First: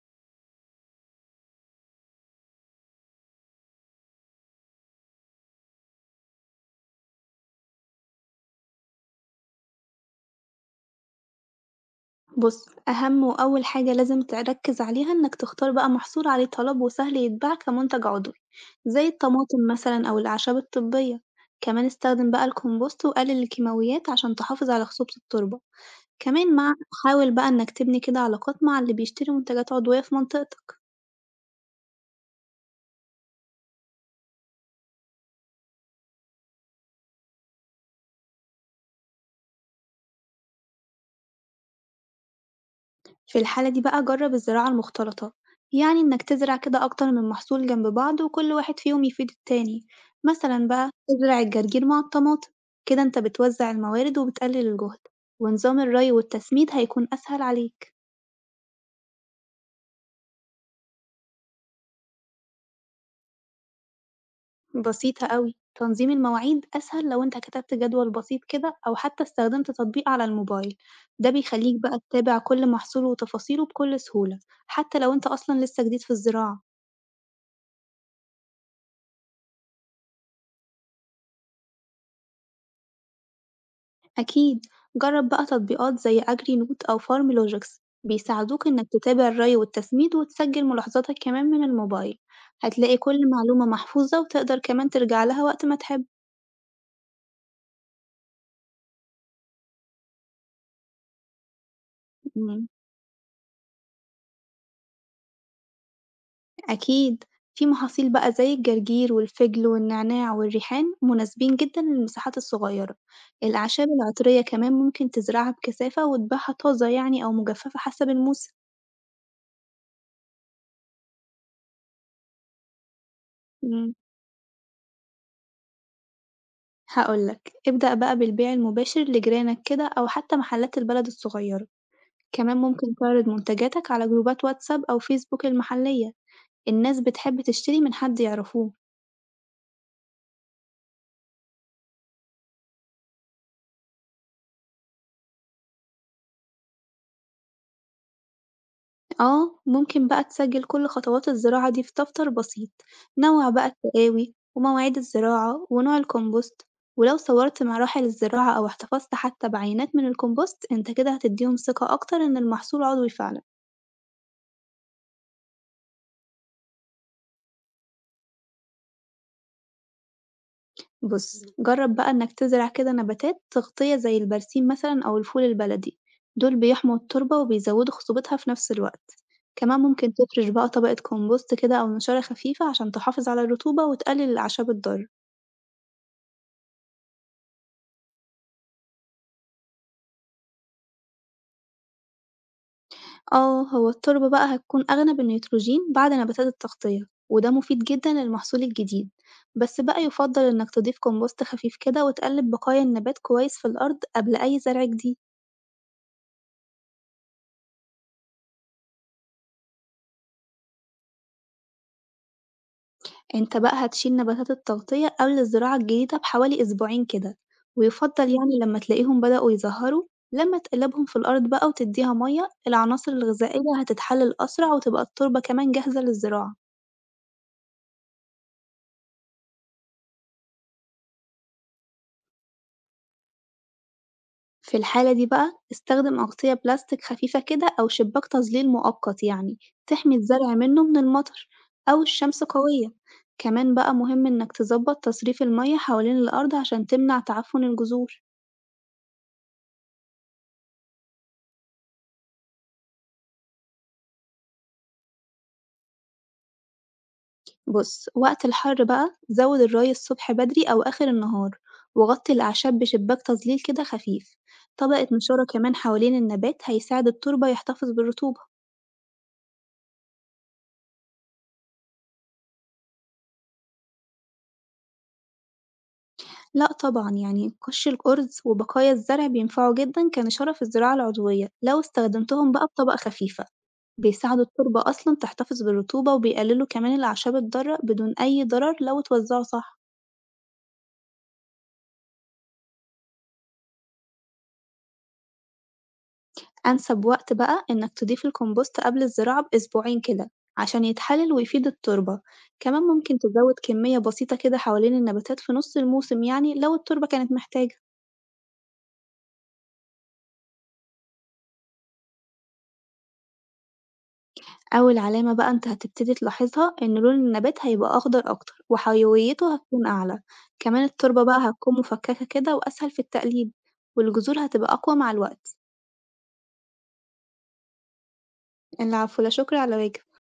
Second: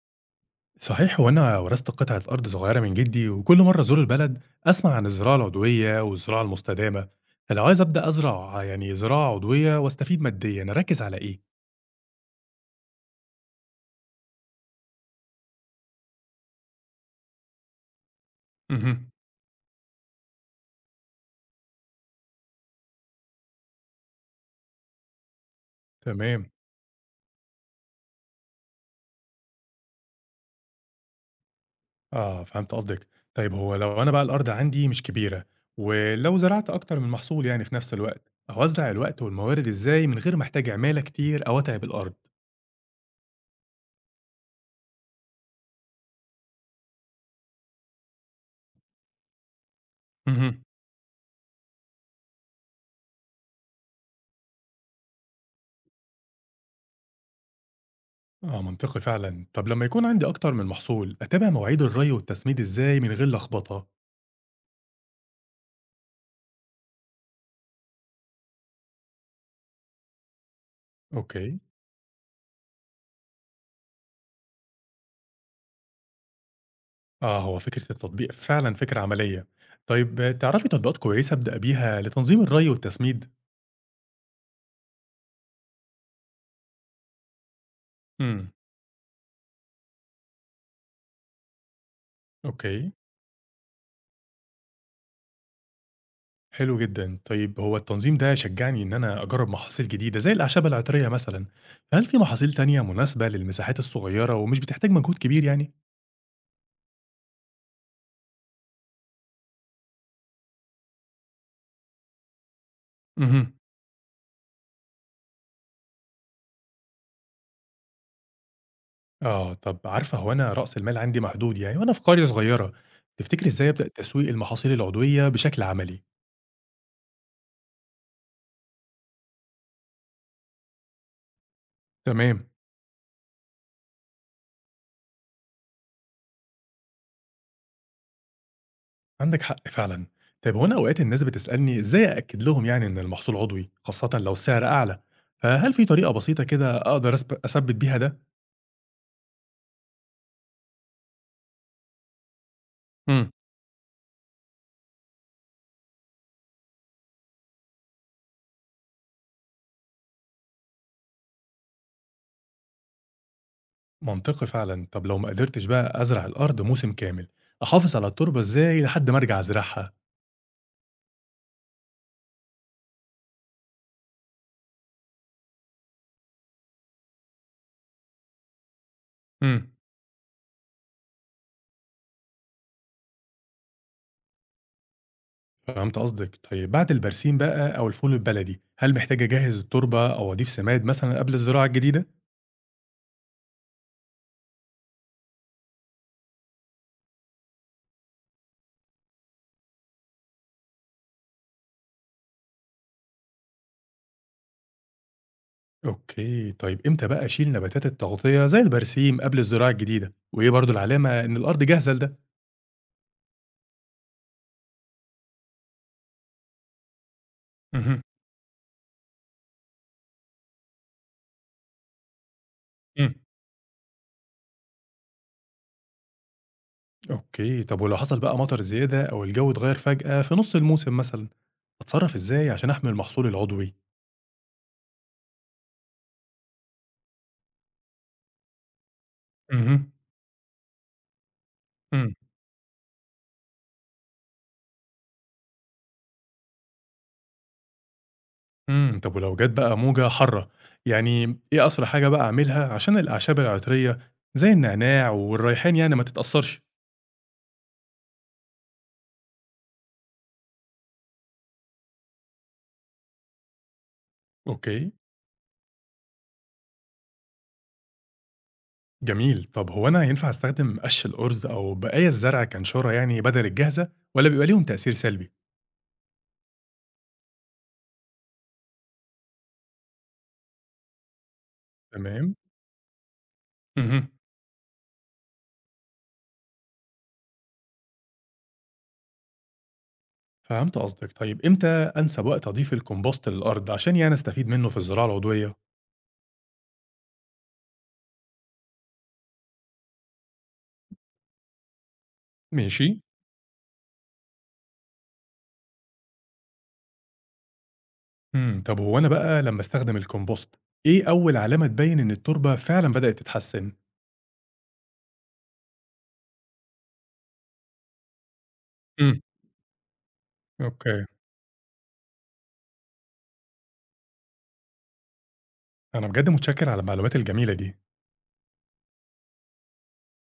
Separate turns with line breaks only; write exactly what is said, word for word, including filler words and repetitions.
صحيح، وأنا ورثت قطعة أرض صغيرة من جدي، وكل مرة أزور البلد أسمع عن الزراعة العضوية والزراعة المستدامة. فلو عايز أبدأ أزرع يعني زراعة عضوية وأستفيد ماديا، أركز على إيه؟
بُص، أهم وأول حاجة لازم تركّز عليها إنك تختار بقى محصول عليه طلب وسهل يتباع كمنتج عضوي، زي
مهم.
الطماطم مثلًا أو الأعشاب الطبية، كمان استخدم بقى الكومبوست وقلل الكيماويات عشان تحافظ على خصوبة التربة،
تمام.
كمان مع حاول بقى إنك تبني كده علاقات مع اللي بيشتري منتجات عضوية في منطقتك.
آه، فهمت قصدك. طيب هو لو أنا بقى الأرض عندي مش كبيرة، ولو زرعت أكتر من محصول يعني في نفس الوقت، أوزع الوقت والموارد إزاي من غير ما أحتاج عمالة كتير أو أتعب الأرض؟
في الحالة دي بقى جرب الزراعة المختلطة، يعني إنك تزرع كده أكتر من محصول جنب بعض وكل واحد فيهم يفيد التاني،
مهم.
مثلا بقى تزرع الجرجير مع الطماطم، كده أنت بتوزع الموارد وبتقلل الجهد، ونظام الري والتسميد هيكون أسهل عليك،
آه، منطقي فعلا. طب لما يكون عندي أكتر من محصول، أتابع مواعيد الري والتسميد إزاي من غير لخبطة؟
بسيطة أوي، تنظيم المواعيد أسهل لو أنت كتبت جدول بسيط كده أو حتى استخدمت تطبيق على الموبايل، ده
أوكي.
بيخليك بقى تتابع كل محصول وتفاصيله بكل سهولة، حتى لو أنت أصلا لسه جديد في الزراعة.
آه، هو فكرة التطبيق فعلًا فكرة عملية. طيب تعرفي تطبيقات كويسة أبدأ بيها لتنظيم الري والتسميد؟
أكيد جرب بقى تطبيقات زي أجري نوت أو فارم لوجيكس
إمم،
بيساعدوك إنك تتابع الري والتسميد وتسجل ملاحظاتك كمان من الموبايل،
أوكي.
هتلاقي كل معلومة محفوظة وتقدر كمان ترجع لها وقت ما تحب.
حلو جدًا. طيب هو التنظيم ده شجّعني إن أنا أجرّب محاصيل جديدة زي الأعشاب العطرية مثلًا، فهل في محاصيل
مم،
تانية مناسبة للمساحات الصغيرة ومش بتحتاج مجهود كبير يعني؟
أكيد، في محاصيل بقى زي الجرجير والفجل والنعناع والريحان مناسبين جدا للمساحات الصغيرة،
اهم.
الأعشاب العطرية كمان ممكن تزرعها بكثافة وتبيعها طازة يعني أو مجففة حسب الموسم.
آه، طب عارفة، هو أنا رأس المال عندي محدود يعني، وأنا في قرية صغيرة، تفتكري إزاي أبدأ
مم.
تسويق المحاصيل العضوية بشكل عملي؟
هاقول لك، ابدأ بقى بالبيع المباشر لجيرانك كده أو حتى محلات البلد الصغيرة،
تمام.
كمان ممكن تعرض منتجاتك على جروبات واتساب أو فيسبوك المحلية، الناس بتحب تشتري من حد يعرفوه.
عندك حق فعلا. طيب هو انا اوقات الناس بتسالني ازاي ااكد لهم يعني ان المحصول عضوي، خاصه لو السعر اعلى، فهل في طريقه بسيطه كده اقدر أسب- اثبت بيها ده؟
آه ممكن بقى تسجل كل خطوات الزراعة دي في دفتر بسيط،
مم.
نوع بقى التقاوي ومواعيد الزراعة ونوع الكومبوست، ولو صورت مراحل الزراعة أو احتفظت حتى بعينات من الكومبوست أنت كده هتديهم ثقة أكتر إن المحصول عضوي فعلًا.
منطقي فعلا. طب لو ما قدرتش بقى ازرع الارض موسم كامل، احافظ على التربه ازاي لحد ما ارجع ازرعها؟
بُص، جرّب بقى إنك تزرع كده نباتات تغطية زي البرسيم مثلًا أو الفول البلدي، دول بيحموا التربة وبيزودوا خصوبتها في نفس الوقت،
مم.
كمان ممكن تفرش بقى طبقة كومبوست كده أو نشارة خفيفة عشان تحافظ على الرطوبة وتقلل الأعشاب الضارة.
فهمت قصدك. طيب بعد البرسيم بقى او الفول البلدي، هل محتاج اجهز التربه او اضيف سماد مثلا قبل الزراعه الجديده؟
آه، هو التربة بقى هتكون أغنى بالنيتروجين بعد نباتات التغطية، وده مفيد جدًا للمحصول الجديد، بس بقى يفضل إنك تضيف كومبوست خفيف كده وتقلب بقايا النبات كويس في الأرض قبل أي زرع جديد.
اوكي. طيب امتى بقى اشيل نباتات التغطيه زي البرسيم قبل الزراعه الجديده، وايه برضو العلامه ان الارض جاهزه لده؟
أنت بقى هتشيل نباتات التغطية قبل الزراعة الجديدة بحوالي أسبوعين كده،
اهم.
ويفضل يعني لما تلاقيهم بدأوا يزهروا، لما تقلبهم في الأرض بقى وتديها مية العناصر
إمم،
الغذائية هتتحلل أسرع وتبقى التربة كمان جاهزة للزراعة.
أوكي. طب ولو حصل بقى مطر زيادة أو الجو اتغير فجأة في نُص الموسم مثلًا، أتصرّف إزاي عشان أحمي المحصول العضوي؟
في الحالة دي بقى استخدم أغطية بلاستيك خفيفة كده أو شباك تظليل مؤقت يعني
اهم.
تحمي الزرع منه من المطر أو
إمم.
الشمس قوية، كمان بقى مهم إنك تظبط تصريف المية حوالين الأرض عشان تمنع تعفن الجذور.
إمم، طب ولو جات بقى موجة حارة، يعني إيه أسرع حاجة بقى أعملها عشان الأعشاب العطرية زي النعناع والريحان يعني ما تتأثّرش؟
بُص، وقت الحر بقى زوِّد الري الصبح بدري أو آخر النهار، وغطّي الأعشاب بشباك تظليل كده خفيف.
أوكي.
طبقة نشارة كمان حوالين النبات هيساعد التربة يحتفظ بالرطوبة.
جميل. طب هو أنا ينفع أستخدم قش الأرز أو بقايا الزرع كنشارة يعني بدل الجاهزة، والّا بيبقى ليهم تأثير سلبي؟
لأ طبعًا، يعني قش الأرز وبقايا الزرع بينفعوا جدًا كنشارة في الزراعة العضوية، لو
تمام.
استخدمتهم بقى بطبقة خفيفة،
اهم.
بيساعدوا التربة أصلًا تحتفظ بالرطوبة وبيقللوا كمان الأعشاب الضارة بدون أي ضرر لو اتوزعوا صح.
فهمت قصدك. طيب إمتى أنسب وقت أضيف الكومبوست للأرض عشان يعني أستفيد منه في الزراعة العضوية؟
أنسب وقت بقى إنك تضيف الكومبوست قبل الزراعة بأسبوعين كده عشان يتحلل ويفيد التربة، كمان
ماشي.
ممكن تزود كمية بسيطة كده حوالين النباتات في نص الموسم يعني لو التربة كانت محتاجة.
إمم، طب هو أنا بقى لمّا أستخدم الكومبوست، إيه أول علامة تبين إن التربة فعلًا بدأت تتحسن؟
أول علامة بقى أنت هتبتدي تلاحظها إن لون النبات هيبقى أخضر أكتر
إمم.
وحيويته هتكون أعلى، كمان
أوكي.
التربة بقى هتكون مفككة كده وأسهل في التقليب، والجذور هتبقى أقوى مع الوقت.
أنا بجد متشكر على المعلومات الجميلة دي.
العفو، لا شكر على واجب.